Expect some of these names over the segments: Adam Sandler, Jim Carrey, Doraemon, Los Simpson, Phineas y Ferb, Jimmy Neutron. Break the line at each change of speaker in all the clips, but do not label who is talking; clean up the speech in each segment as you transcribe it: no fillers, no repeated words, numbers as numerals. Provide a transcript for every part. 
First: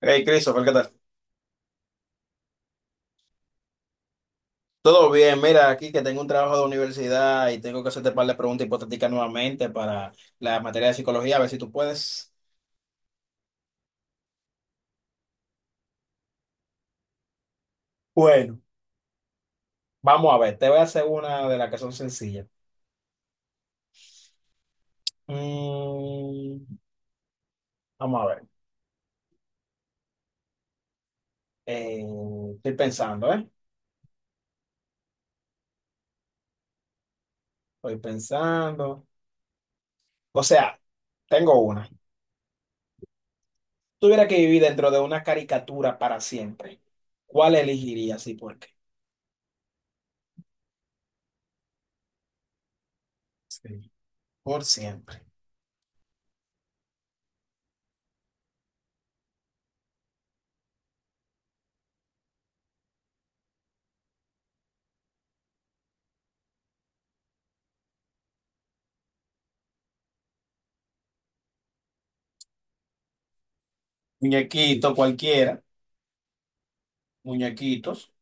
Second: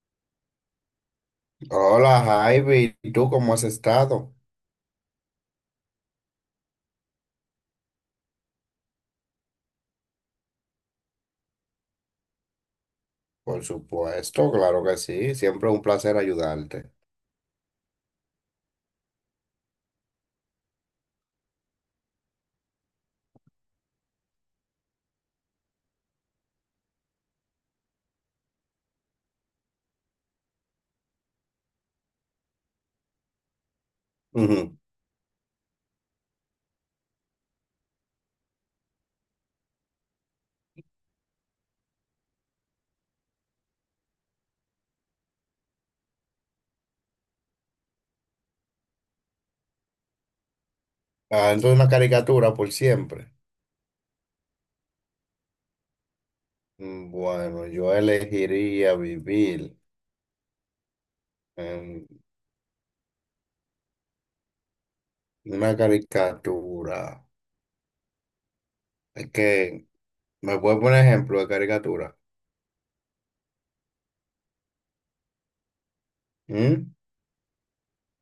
Hey, Christopher, ¿qué tal?
Hola Javi, ¿y tú cómo has estado?
Todo bien, mira, aquí que tengo un trabajo de universidad y tengo que hacerte un par de preguntas hipotéticas nuevamente para la materia de psicología, a ver si tú puedes.
Por supuesto, claro que sí, siempre un placer ayudarte.
Bueno, vamos a ver, te voy a hacer una de las que son sencillas. Mm, vamos a ver, Eh, estoy pensando, ¿eh?
Ujú.
Estoy pensando. O sea, tengo una. Si tuviera que vivir dentro de una caricatura para siempre, ¿cuál elegirías y por qué?
Adentro de una caricatura por siempre.
Sí. Por siempre.
Mm, bueno, yo elegiría vivir en una caricatura. Es que, ¿me puedes poner ejemplo de caricatura?
Muñequito, cualquiera,
¿Mm?
muñequitos.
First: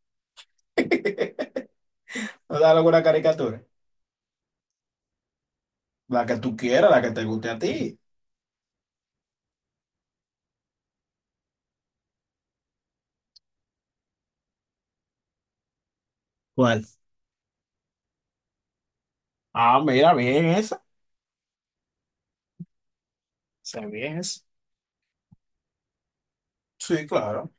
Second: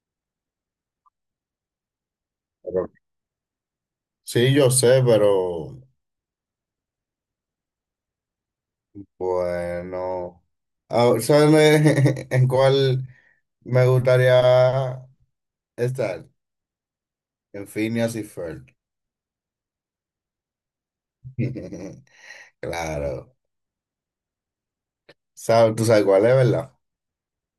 O sea,
Pero-
alguna caricatura.
sí, yo sé, pero
La que tú quieras, la que te guste a ti.
bueno, ¿sabes en cuál me gustaría estar?
¿Cuál?
En Phineas y Ferb.
Ah, mira, bien esa.
Claro.
Se ve bien esa.
¿Sabes? ¿Tú sabes cuál es, verdad?
Sí, claro.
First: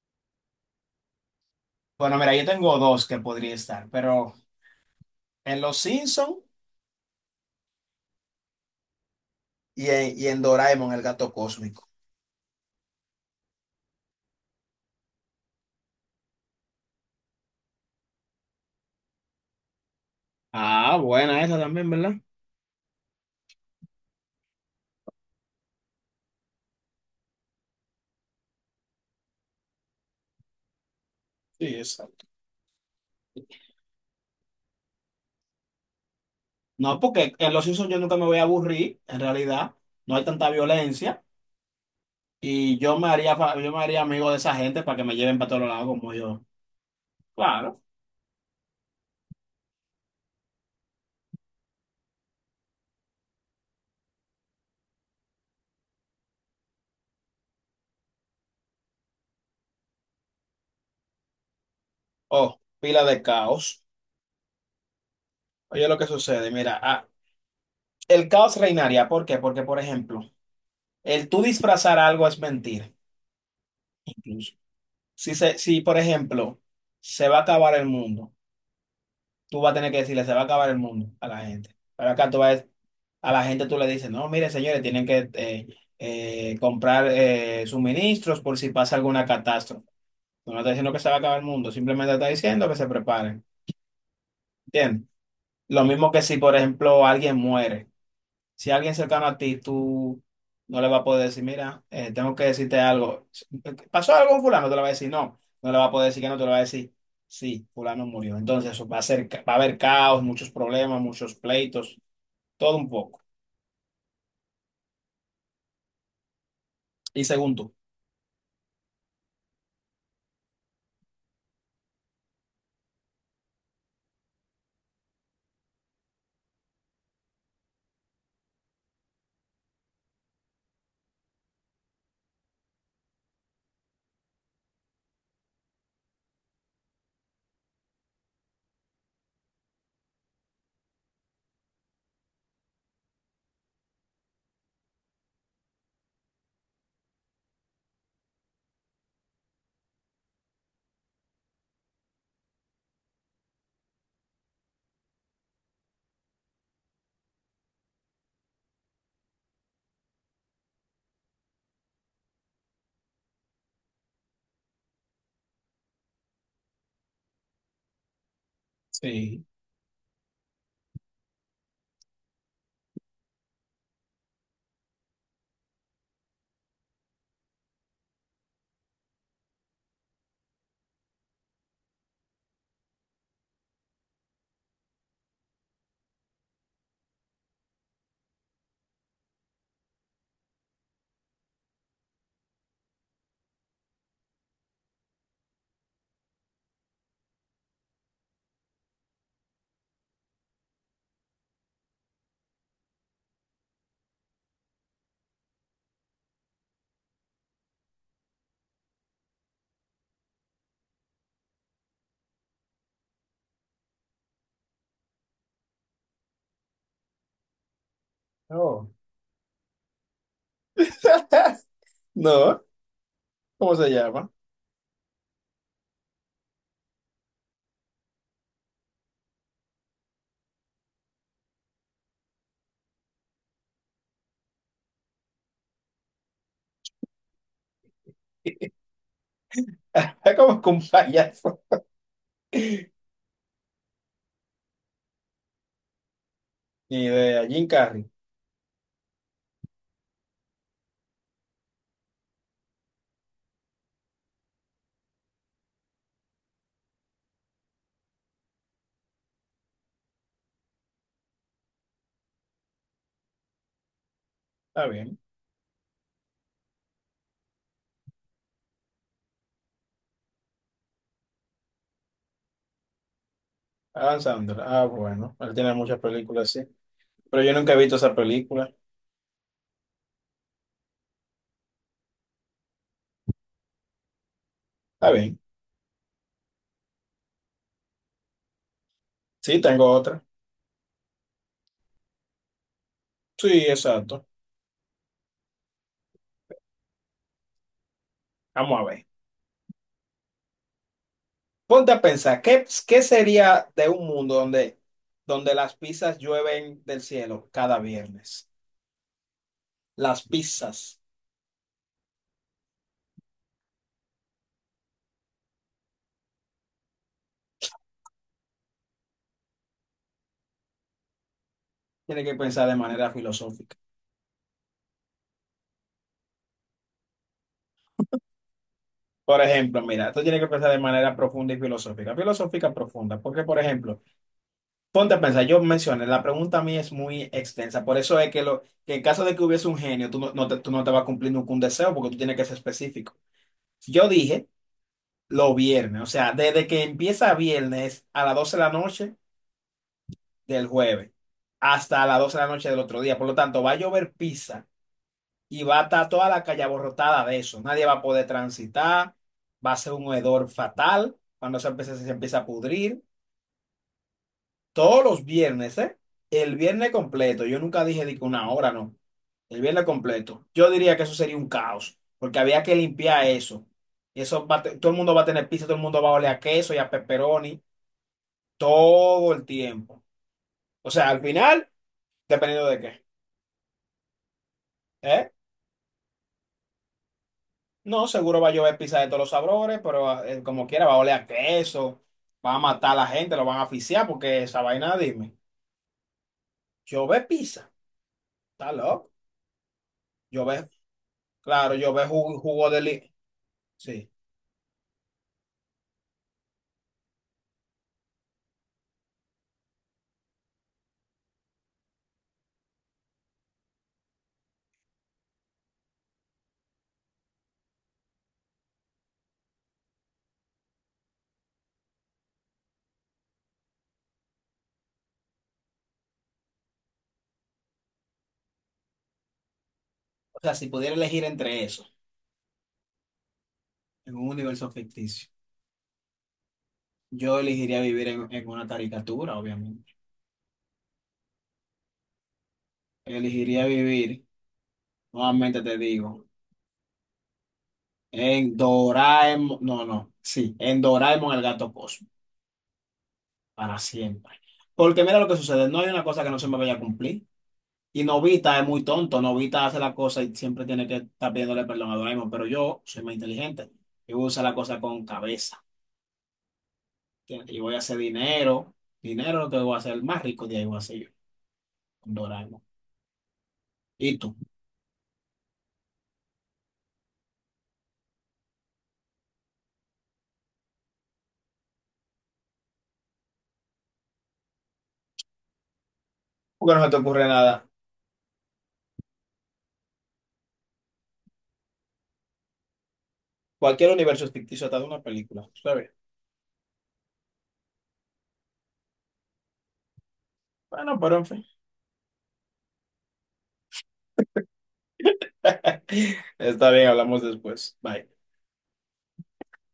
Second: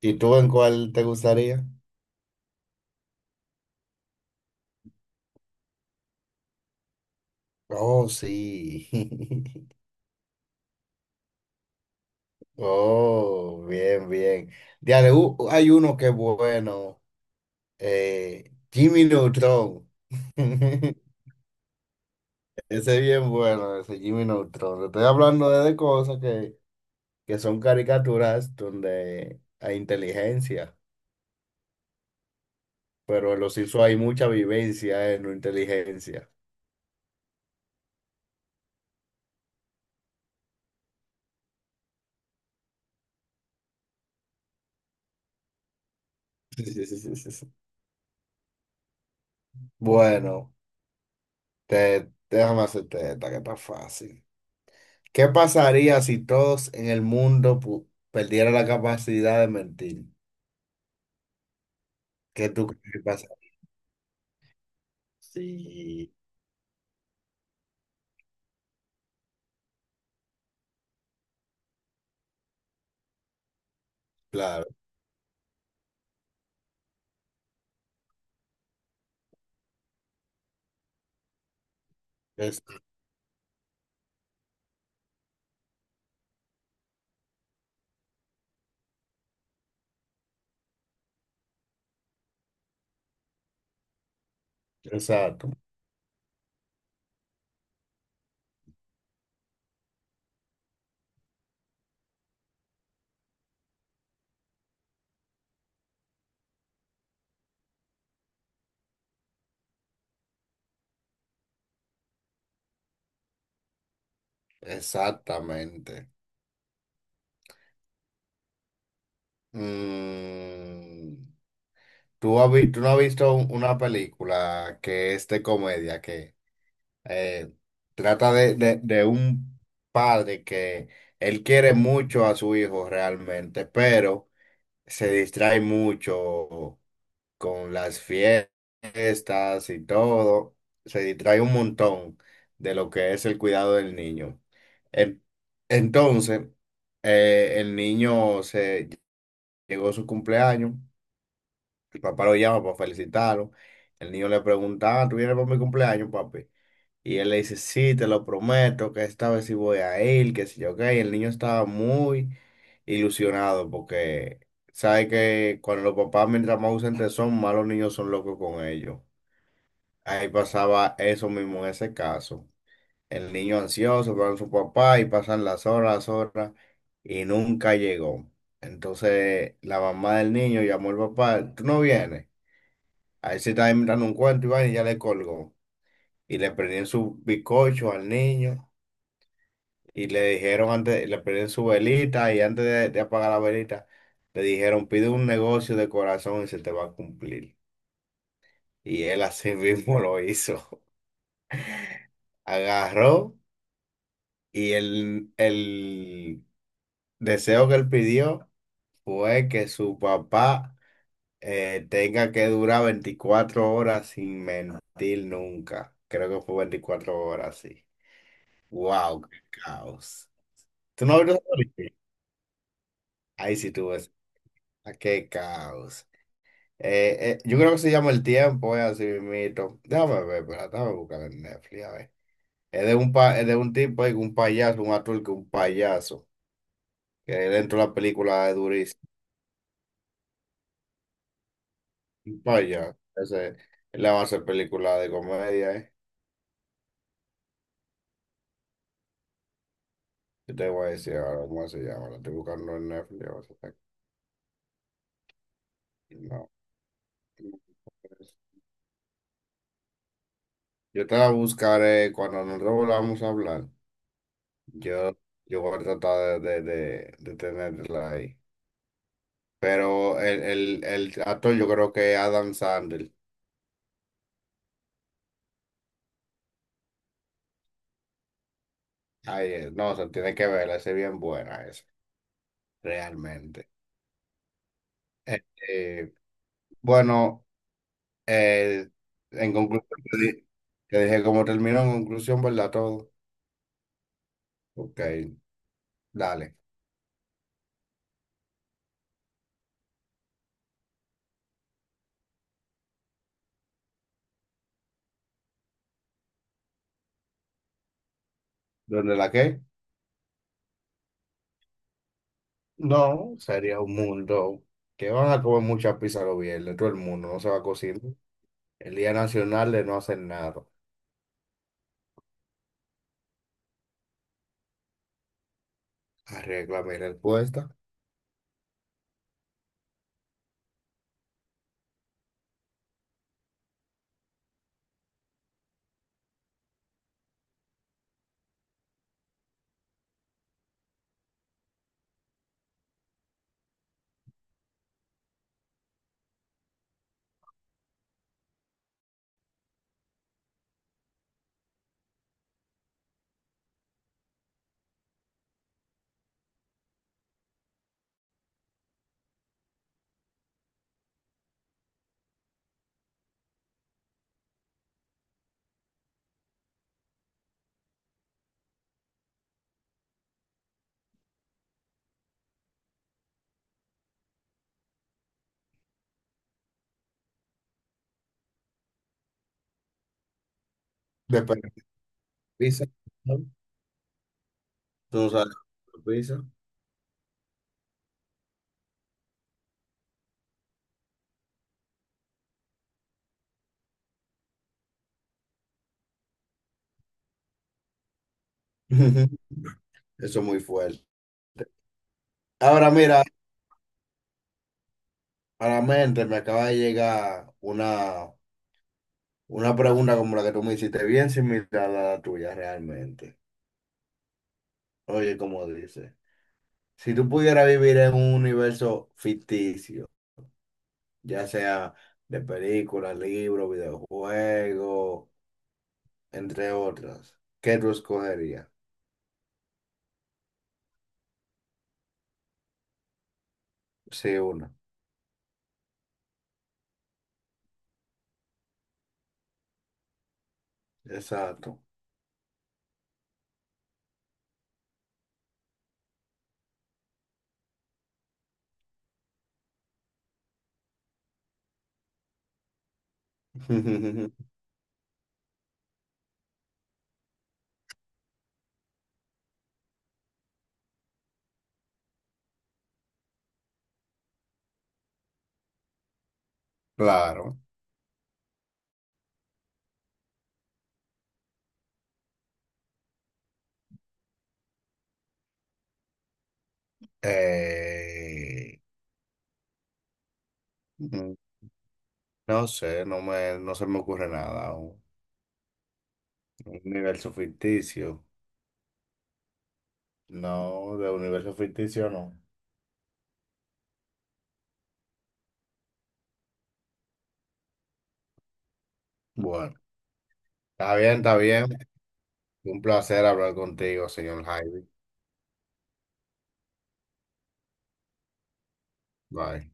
¿Y tú en cuál te gustaría?
Bueno, mira, yo tengo dos que podría estar, pero en Los Simpson
Oh, sí.
y en Doraemon, el gato cósmico.
Oh, bien, bien. Diale, hay uno que es bueno. Jimmy Neutron.
Ah, buena esa también, ¿verdad?
Ese es bien bueno, ese Jimmy Neutron. Te estoy hablando de cosas que son caricaturas donde hay inteligencia,
Sí, exacto.
pero en los hizo hay mucha vivencia en la inteligencia.
No, porque en Los Simpsons yo nunca me voy a aburrir, en realidad. No hay tanta violencia. Y yo me haría, yo me haría amigo de esa gente para que me lleven para todos lados como yo. Claro.
Bueno. Déjame hacerte esta que está fácil. ¿Qué pasaría si todos en el mundo perdieran la capacidad de mentir?
Oh,
¿Qué tú crees que
pila de
pasa?
caos. Oye, lo que
Sí.
sucede, mira, el caos reinaría. ¿Por qué? Porque, por ejemplo, el tú disfrazar algo es mentir. Incluso.
Claro,
Si, por ejemplo, se va a acabar el mundo, tú vas a tener que decirle, se va a acabar el mundo a la gente. Pero acá tú
es-
vas, a la gente tú le dices, no, mire, señores, tienen que comprar suministros por si pasa alguna catástrofe. Tú no está diciendo que se va a acabar el mundo, simplemente está diciendo que se preparen. ¿Entiendes?
exacto,
Lo mismo que si, por ejemplo, alguien muere. Si alguien cercano a ti, tú no le vas a poder decir, mira, tengo que decirte algo. ¿Pasó algo con fulano? Te lo va a decir, no. No le va a poder decir que no, te lo va a decir, sí, fulano murió. Entonces eso va a ser, va a haber caos, muchos problemas, muchos pleitos, todo un poco.
exactamente.
Y según tú.
Mm, ¿tú, tú no has visto una película que es de comedia que eh, trata de, de un padre que él quiere mucho a su hijo realmente, pero se distrae mucho con las fiestas y todo, se distrae un montón de lo que es el cuidado del niño. En- Entonces, el niño se llegó su cumpleaños, el papá lo llama para felicitarlo, el niño le pregunta, "Ah, ¿tú vienes para mi cumpleaños, papi?" Y él le dice, sí, te lo prometo, que esta vez sí voy a ir, que si yo qué. Y el niño estaba muy ilusionado porque sabe que cuando los papás, mientras más ausentes son, más los niños son locos con ellos.
Sí.
Ahí pasaba eso mismo en ese caso. El niño ansioso para su papá y pasan las horas y nunca llegó. Entonces la mamá del niño llamó al papá, tú no vienes. Ahí se estaba inventando un cuento y va, y ya le colgó. Y le prendían su bizcocho al niño. Y le dijeron antes, le prendieron su velita y antes de apagar la velita, le dijeron, pide un negocio de corazón y se te va a cumplir. Y él así mismo lo hizo. Agarró y el deseo que él pidió fue que su papá tenga que durar 24 horas sin mentir nunca. Creo que fue 24 horas, sí.
Oh.
¡Wow! ¡Qué caos! ¿Tú no has visto esa película?
No,
Ahí sí
¿cómo
tú
se
ves.
llama?
¡Ah, qué caos! Yo creo que se llama El Tiempo, es así mismito. Déjame ver, pero déjame buscar en Netflix, a ver. Es de un, es de un tipo, ahí, un payaso, un actor que es un payaso, que dentro de la película es durísimo.
Es como que un payaso.
Un payaso, ese él le va a hacer película de comedia, ¿eh?
Ni idea, Jim Carrey.
Yo te voy a decir ahora cómo se llama, la estoy buscando en Netflix, a ver si está aquí. No, no, pues, yo te la buscaré cuando nos volvamos a hablar.
Está
Yo,
bien.
yo voy a tratar de, de tenerla ahí. Pero el actor yo creo que es Adam Sandler.
Adam Sandler. Ah, bueno. Él tiene muchas películas, sí. Pero yo nunca he visto esa película.
Ay, no, se tiene que verla, esa es bien buena esa, realmente.
Está bien.
Eh, eh, bueno, eh, en
Sí,
conclusión,
tengo otra.
te dije cómo terminó en conclusión, ¿verdad? Todo.
Sí, exacto.
Ok, dale.
Vamos a ver. Ponte a pensar, ¿qué sería de un mundo donde, donde las pizzas llueven del cielo cada viernes?
¿Dónde la qué?
Las pizzas.
No, sería un mundo que van a comer mucha pizza los viernes, todo el mundo, no se va a cocinar. El Día Nacional de no hacer nada.
Tienes que pensar de manera filosófica.
Arregla mi respuesta.
Por ejemplo, mira, tú tienes que pensar de manera profunda y filosófica. Filosófica profunda, porque, por ejemplo, ponte a pensar, yo mencioné, la pregunta a mí es muy extensa. Por eso es que, que en caso de que hubiese un genio, tú no te vas a cumplir nunca un deseo, porque tú tienes que ser específico. Yo dije los viernes, o sea, desde que empieza viernes a las 12 de la noche del jueves hasta las 12 de la noche del otro día. Por lo tanto, va a llover pizza y va a estar toda la calle abarrotada de eso. Nadie va a poder transitar, va a ser un hedor fatal cuando se empieza a pudrir. Todos los viernes, ¿eh? El viernes completo. Yo nunca dije de que una hora, no. El viernes completo. Yo diría que eso sería un caos, porque había que limpiar eso. Y eso todo el mundo va a tener pizza, todo el mundo va a oler a queso y a pepperoni, todo el tiempo. O sea, al
Después de
final,
la
dependiendo de
pizza.
qué.
¿No? Tú no
¿Eh?
sabes la pizza.
No, seguro va a llover pizza de todos los sabores, pero como quiera va a oler a queso, va a matar a la gente, lo van a asfixiar porque esa vaina, dime. Llover pizza, está loco.
Ujú. Eso es muy
Llover,
fuerte.
claro, llover jugo, jugo de
Ahora
li...
mira,
Sí.
a la mente me acaba de llegar una pregunta como la que tú me hiciste, bien similar a la tuya realmente. Oye, como dice, si tú pudieras vivir en un universo ficticio, ya sea de películas, libros, videojuegos, entre otras, ¿qué tú escogerías?
O sea, si pudiera elegir entre eso, en un
Sí,
universo
una.
ficticio, yo elegiría vivir en una caricatura, obviamente.
Exacto.
Elegiría vivir, nuevamente te digo, en Doraemon, no, no, sí, en Doraemon el gato Cosmo. Para siempre. Porque mira lo que sucede, no hay una cosa que no se me vaya a cumplir. Y Novita es muy tonto, Novita hace la cosa y siempre tiene que estar pidiéndole perdón a Doraemon, pero yo soy más inteligente y voy a usar la cosa con cabeza. ¿Entiendes?
Claro.
Y voy a hacer dinero, dinero lo que voy a hacer, el más rico de ahí voy a ser yo, con Doraemon. ¿Y tú?
Eh, mm, no sé, no se me ocurre nada.
Porque
Un
no se te ocurre
universo
nada.
ficticio. No, de universo ficticio no.
Cualquier universo es ficticio, hasta de una película. Está bien.
Bueno, está
Bueno,
bien,
pero en
está
fin.
bien. Un placer hablar contigo, señor Jaime.
Está bien, hablamos después. Bye.
Bye.